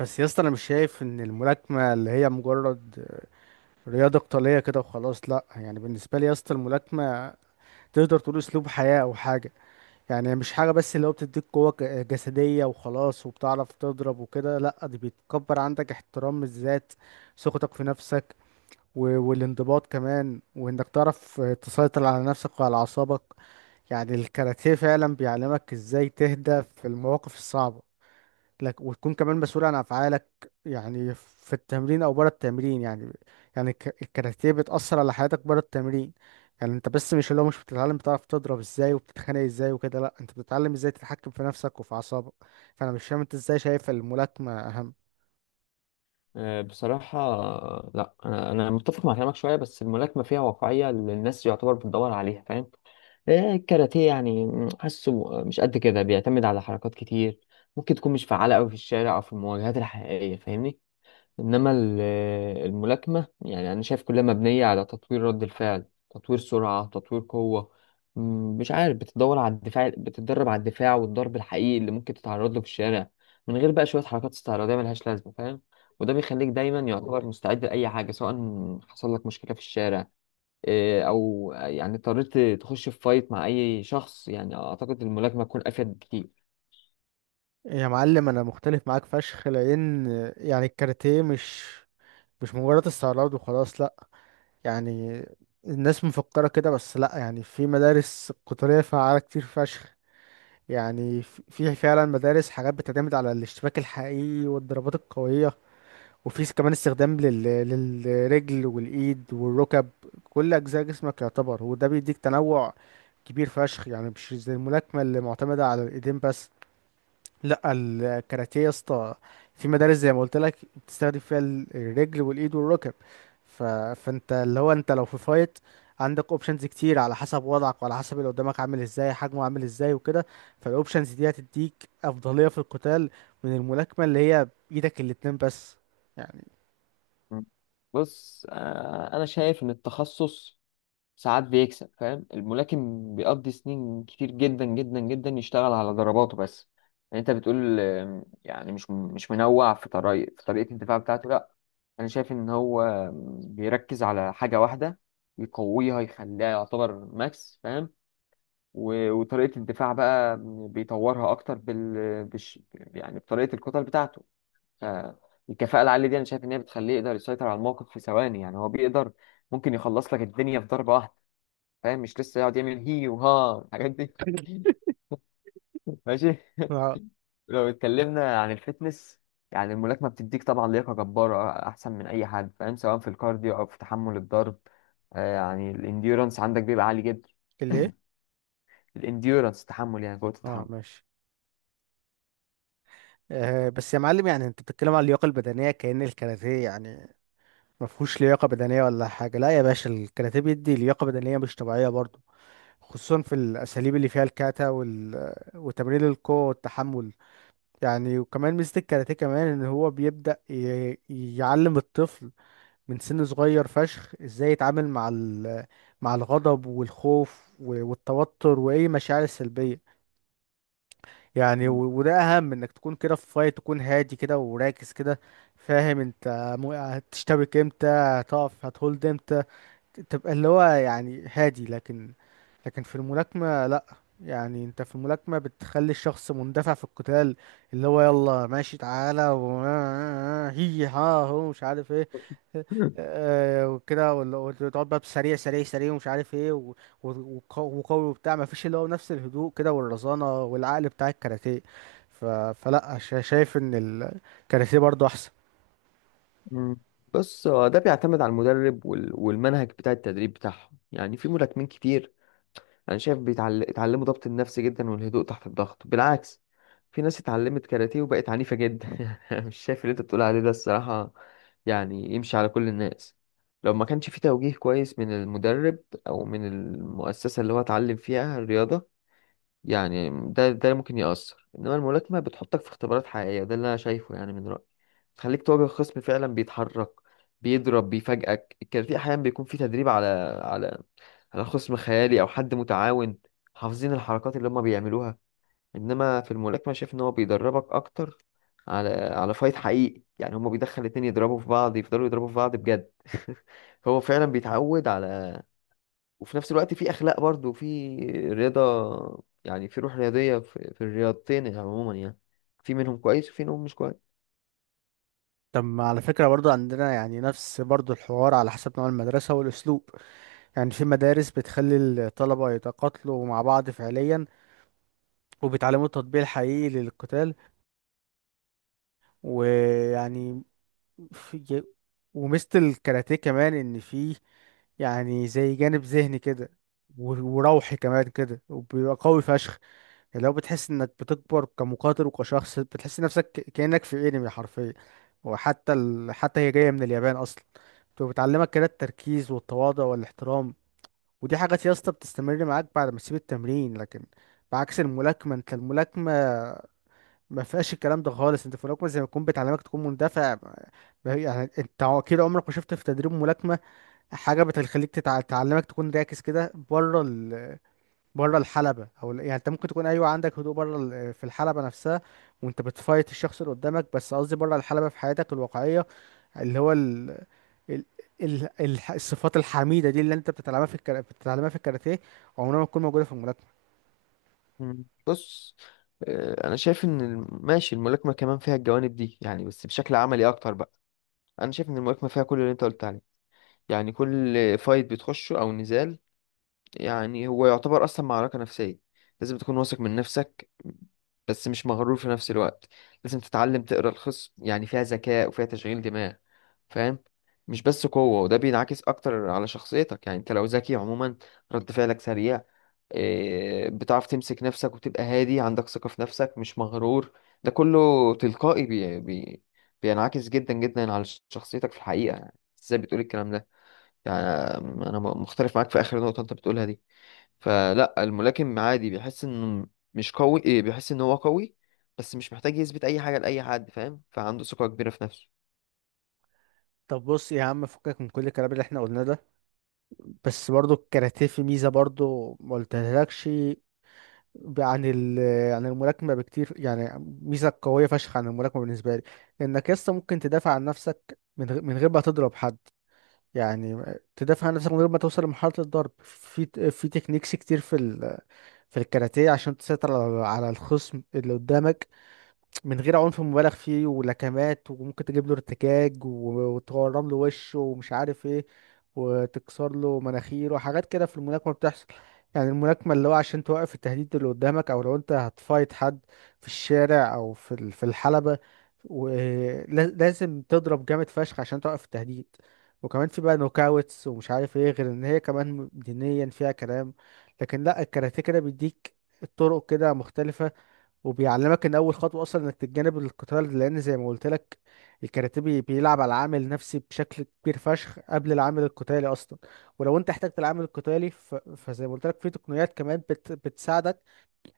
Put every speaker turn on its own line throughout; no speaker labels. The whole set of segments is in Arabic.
بس يا اسطى، انا مش شايف ان الملاكمه اللي هي مجرد رياضه قتاليه كده وخلاص، لا. يعني بالنسبه لي يا اسطى، الملاكمه تقدر تقول اسلوب حياه او حاجه. يعني هي مش حاجه بس اللي هو بتديك قوه جسديه وخلاص، وبتعرف تضرب وكده. لا، دي بيتكبر عندك احترام الذات، ثقتك في نفسك، والانضباط كمان، وانك تعرف تسيطر على نفسك وعلى اعصابك. يعني الكاراتيه فعلا بيعلمك ازاي تهدى في المواقف الصعبه لك، وتكون كمان مسؤول عن افعالك، يعني في التمرين او بره التمرين. يعني يعني الكاراتيه بتأثر على حياتك بره التمرين. يعني انت بس مش اللي هو مش بتتعلم بتعرف تضرب ازاي وبتتخانق ازاي وكده، لا انت بتتعلم ازاي تتحكم في نفسك وفي اعصابك. فانا مش فاهم انت ازاي شايف الملاكمة اهم؟
آه، بصراحة. لا، أنا متفق مع كلامك شوية، بس الملاكمة فيها واقعية اللي الناس يعتبر بتدور عليها، فاهم؟ آه، الكاراتيه يعني حاسه مش قد كده، بيعتمد على حركات كتير ممكن تكون مش فعالة أوي في الشارع أو في المواجهات الحقيقية، فاهمني؟ انما الملاكمه يعني انا شايف كلها مبنيه على تطوير رد الفعل، تطوير سرعه، تطوير قوه. م، مش عارف، بتدور على الدفاع، بتتدرب على الدفاع والضرب الحقيقي اللي ممكن تتعرض له في الشارع، من غير بقى شويه حركات استعراضيه ملهاش لازمه، فاهم؟ وده بيخليك دايما يعتبر مستعد لاي حاجه، سواء حصل لك مشكله في الشارع، إيه، او يعني اضطريت تخش في فايت مع اي شخص، يعني اعتقد الملاكمه تكون افيد بكتير.
يا معلم، انا مختلف معاك فشخ، لان يعني الكاراتيه مش مجرد استعراض وخلاص، لا. يعني الناس مفكرة كده، بس لا، يعني في مدارس قتالية فعالة كتير فشخ. يعني في فعلا مدارس حاجات بتعتمد على الاشتباك الحقيقي والضربات القوية، وفي كمان استخدام للرجل والإيد والركب. كل أجزاء جسمك يعتبر، وده بيديك تنوع كبير فشخ، يعني مش زي الملاكمة اللي معتمدة على الإيدين بس. لا، الكاراتيه يا اسطى في مدارس زي ما قلت لك بتستخدم فيها الرجل والايد والركب. ف... فانت اللي هو انت لو في فايت، عندك اوبشنز كتير على حسب وضعك، وعلى حسب اللي قدامك عامل ازاي، حجمه عامل ازاي، وكده. فالاوبشنز دي هتديك افضليه في القتال، من الملاكمه اللي هي بايدك الاتنين بس.
مم. بص، آه، انا شايف ان التخصص ساعات بيكسب، فاهم؟ الملاكم بيقضي سنين كتير جدا جدا جدا يشتغل على ضرباته بس. يعني انت بتقول يعني مش منوع في طريقة الدفاع بتاعته، لا. انا شايف ان هو بيركز على حاجة واحدة يقويها يخليها يعتبر ماكس، فاهم؟ وطريقة الدفاع بقى بيطورها اكتر بال بش يعني بطريقة الكتل بتاعته. ف- الكفاءة العالية دي انا شايف ان هي بتخليه يقدر يسيطر على الموقف في ثواني، يعني هو بيقدر، ممكن يخلص لك الدنيا في ضربة واحدة، فاهم؟ مش لسه يقعد يعمل هي وها الحاجات دي. ماشي.
اه.
لو اتكلمنا عن الفتنس، يعني الملاكمة بتديك طبعا لياقة جبارة أحسن من أي حد، فاهم؟ سواء في الكارديو أو في تحمل الضرب. آه، يعني الانديورنس عندك بيبقى عالي جدا.
اللي ايه؟
الانديورنس تحمل، يعني قوة
اه،
التحمل.
ماشي. بس يا معلم، يعني انت بتتكلم على اللياقه البدنيه كأن الكاراتيه يعني ما فيهوش لياقه بدنيه ولا حاجه. لا يا باشا، الكاراتيه بيدي لياقه بدنيه مش طبيعيه برضه، خصوصا في الاساليب اللي فيها الكاتا وتمرين القوه والتحمل. يعني وكمان ميزه الكاراتيه كمان، ان هو بيبدا يعلم الطفل من سن صغير فشخ، ازاي يتعامل مع الغضب والخوف والتوتر واي مشاعر سلبيه. يعني و...
مم.
وده اهم، انك تكون كده في فايت، تكون هادي كده وراكز كده. فاهم انت، هتشتبك امتى، هتقف هتهولد امتى، تبقى اللي هو يعني هادي. لكن في الملاكمة لا. يعني انت في الملاكمة بتخلي الشخص مندفع في القتال، اللي هو يلا ماشي تعالى و هي ها. هو مش عارف ايه. وكده وتقعد بقى بسريع سريع سريع ومش عارف ايه و- وقوي وبتاع، مفيش اللي هو نفس الهدوء كده والرزانة والعقل بتاع الكاراتيه. فلا، شايف ان الكاراتيه برضو احسن.
مم. بص، هو ده بيعتمد على المدرب والمنهج بتاع التدريب بتاعهم، يعني في ملاكمين كتير انا شايف اتعلموا ضبط النفس جدا والهدوء تحت الضغط، بالعكس. في ناس اتعلمت كاراتيه وبقت عنيفة جدا. مش شايف اللي انت بتقول عليه ده الصراحة، يعني يمشي على كل الناس لو ما كانش في توجيه كويس من المدرب او من المؤسسة اللي هو اتعلم فيها الرياضة. يعني ده ممكن يأثر، انما الملاكمة بتحطك في اختبارات حقيقية، ده اللي انا شايفه يعني من رأيي. تخليك تواجه خصم فعلا بيتحرك، بيضرب، بيفاجئك. الكاراتيه احيانا بيكون فيه تدريب على على على خصم خيالي او حد متعاون، حافظين الحركات اللي هم بيعملوها. انما في الملاكمه شايف ان هو بيدربك اكتر على فايت حقيقي، يعني هم بيدخل الاتنين يضربوا في بعض، يفضلوا يضربوا في بعض بجد. هو فعلا بيتعود على. وفي نفس الوقت في اخلاق برضو، في رياضه يعني، في روح رياضيه في الرياضتين يعني عموما، يعني في منهم كويس وفي منهم مش كويس.
طب، ما على فكرة برضو عندنا يعني نفس برضو الحوار على حسب نوع المدرسة والأسلوب. يعني في مدارس بتخلي الطلبة يتقاتلوا مع بعض فعليا، وبيتعلموا التطبيق الحقيقي للقتال، ويعني في وميزة الكاراتيه كمان ان فيه يعني زي جانب ذهني كده، وروحي كمان كده، وبيبقى قوي فشخ. يعني لو بتحس انك بتكبر كمقاتل وكشخص، بتحس نفسك كأنك في انمي حرفيا، وحتى ال... حتى هي جاية من اليابان اصلا، بتبقى بتعلمك كده التركيز والتواضع والاحترام. ودي حاجات يا اسطى بتستمر معاك بعد ما تسيب التمرين، لكن بعكس الملاكمة. انت الملاكمة ما فيهاش الكلام ده خالص. انت في الملاكمه زي ما تكون بتعلمك تكون مندفع. ما هي- يعني انت اكيد عمرك ما شفت في تدريب ملاكمه حاجه بتخليك تعلمك تكون راكز كده بره الحلبه. او يعني انت ممكن تكون، ايوه عندك هدوء، في الحلبه نفسها وانت بتفايت الشخص اللي قدامك، بس قصدي بره الحلبه في حياتك الواقعيه، اللي هو ال... الصفات الحميده دي اللي انت بتتعلمها بتتعلمها في الكاراتيه، عمرها ما تكون موجوده في الملاكمه.
مم. بص، آه، انا شايف ان ماشي، الملاكمه كمان فيها الجوانب دي يعني، بس بشكل عملي اكتر بقى. انا شايف ان الملاكمه فيها كل اللي انت قلت عليه، يعني كل فايت بتخشه او نزال، يعني هو يعتبر اصلا معركة نفسية. لازم تكون واثق من نفسك، بس مش مغرور في نفس الوقت. لازم تتعلم تقرا الخصم، يعني فيها ذكاء وفيها تشغيل دماغ، فاهم؟ مش بس قوة، وده بينعكس أكتر على شخصيتك، يعني أنت لو ذكي عموما، رد فعلك سريع، إيه، بتعرف تمسك نفسك وتبقى هادي، عندك ثقة في نفسك مش مغرور. ده كله تلقائي، بينعكس جدا جدا على شخصيتك في الحقيقة يعني. ازاي بتقول الكلام ده؟ يعني انا مختلف معاك في اخر نقطه انت بتقولها دي. فلا، الملاكم عادي بيحس انه مش قوي، إيه، بيحس ان هو قوي، بس مش محتاج يثبت اي حاجه لاي حد، فاهم؟ فعنده ثقه كبيره في نفسه.
طب بص يا عم، فكك من كل الكلام اللي احنا قلناه ده. بس برضو الكاراتيه في ميزة برضو ما قلتلكش ب- عن ال عن الملاكمة بكتير يعني، ميزة قوية فشخ عن الملاكمة بالنسبة لي. إنك يسطا ممكن تدافع عن نفسك من غير ما تضرب حد، يعني تدافع عن نفسك من غير ما توصل لمرحلة الضرب، في تكنيكس كتير في الكاراتيه عشان تسيطر على الخصم اللي قدامك، من غير عنف مبالغ فيه ولكمات، وممكن تجيب له ارتكاك وتورم له وشه ومش عارف ايه، وتكسر له مناخيره وحاجات كده في الملاكمة بتحصل. يعني الملاكمة اللي هو عشان توقف التهديد اللي قدامك، او لو انت هتفايت حد في الشارع او في الحلبة، ولازم تضرب جامد فشخ عشان توقف التهديد. وكمان في بقى نوكاوتس ومش عارف ايه، غير ان هي كمان دينيا فيها كلام. لكن لا، الكاراتيه كده بيديك الطرق كده مختلفة، وبيعلمك ان اول خطوه اصلا انك تتجنب القتال، لان زي ما قلت لك، الكاراتيه بيلعب على العامل النفسي بشكل كبير فشخ قبل العامل القتالي اصلا. ولو انت احتجت العامل القتالي، فزي ما قلت لك في تقنيات كمان بتساعدك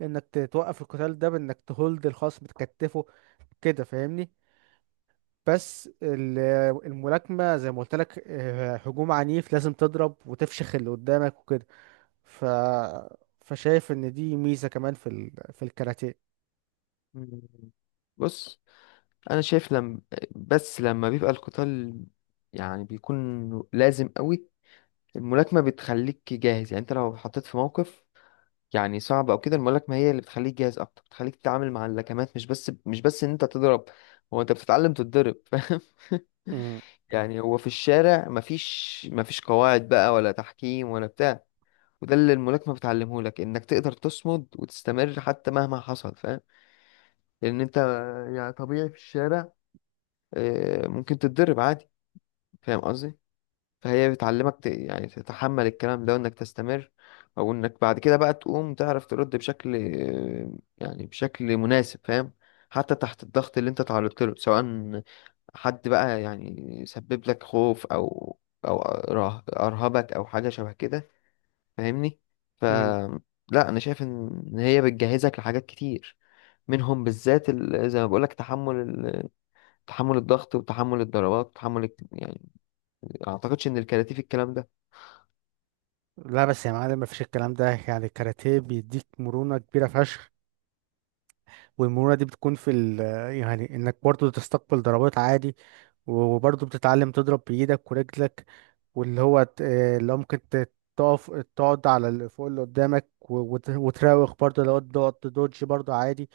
انك توقف القتال ده بانك تهولد الخصم، تكتفه كده، فاهمني. بس الملاكمه زي ما قلت لك هجوم عنيف، لازم تضرب وتفشخ اللي قدامك وكده. ف فشايف ان دي ميزه كمان في الكاراتيه.
مم. بص، انا شايف لم بس لما بيبقى القتال، يعني بيكون لازم قوي، الملاكمه بتخليك جاهز. يعني انت لو حطيت في موقف يعني صعب او كده، الملاكمه هي اللي بتخليك جاهز اكتر، بتخليك تتعامل مع اللكمات، مش بس ان انت تضرب. هو انت بتتعلم تتضرب، فاهم؟
مم.
يعني هو في الشارع مفيش قواعد بقى، ولا تحكيم ولا بتاع. وده اللي الملاكمة بتعلمه لك، انك تقدر تصمد وتستمر حتى مهما حصل، فاهم؟ لان انت يعني طبيعي في الشارع، آه، ممكن تتضرب عادي، فاهم قصدي؟ فهي بتعلمك يعني تتحمل الكلام ده وانك تستمر، او انك بعد كده بقى تقوم تعرف ترد بشكل، آه، يعني بشكل مناسب، فاهم؟ حتى تحت الضغط اللي انت تعرضت له، سواء حد بقى يعني يسبب لك خوف او ارهبك او حاجه شبه كده، فاهمني؟ ف
مم.
لا، انا شايف إن هي بتجهزك لحاجات كتير، منهم بالذات زي ما بقولك، تحمل تحمل الضغط، وتحمل الضربات، وتحمل يعني ما اعتقدش ان الكاراتيه في الكلام ده.
لا، بس يا معلم، مفيش الكلام ده. يعني الكاراتيه بيديك مرونة كبيرة فشخ، والمرونة دي بتكون في ال يعني انك برضو تستقبل ضربات عادي، وبرضو بتتعلم تضرب بإيدك ورجلك، واللي هو اللي هو ممكن تقف تقعد على اللي فوق اللي قدامك وتراوغ برضو، لو تقعد تدوج برضو عادي.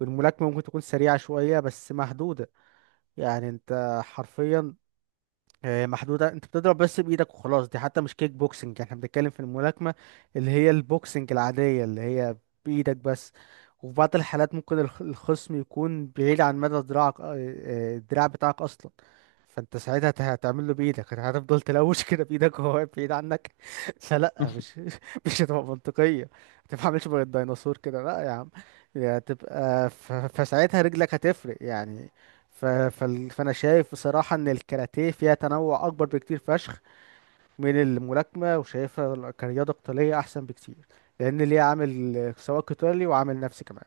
والملاكمة ممكن تكون سريعة شوية بس محدودة، يعني انت حرفيا محدودة، انت بتضرب بس بإيدك وخلاص. دي حتى مش كيك بوكسنج، احنا بنتكلم في الملاكمة، اللي هي البوكسنج العادية، اللي هي بإيدك بس. وفي بعض الحالات ممكن الخصم يكون بعيد عن مدى دراعك، الدراع بتاعك أصلا. فانت ساعتها هتعمل له بإيدك، هتفضل تلوش كده بإيدك، وهو واقف بعيد عنك. فلا، مش مش هتبقى منطقية، ما تفهمش بقى الديناصور كده، لا يا عم. هتبقى فساعتها رجلك هتفرق يعني. فانا شايف بصراحه ان الكاراتيه فيها تنوع اكبر بكتير فشخ من الملاكمه، وشايفها كرياضه قتاليه احسن بكتير، لان ليها عامل سواء قتالي وعامل نفسي كمان.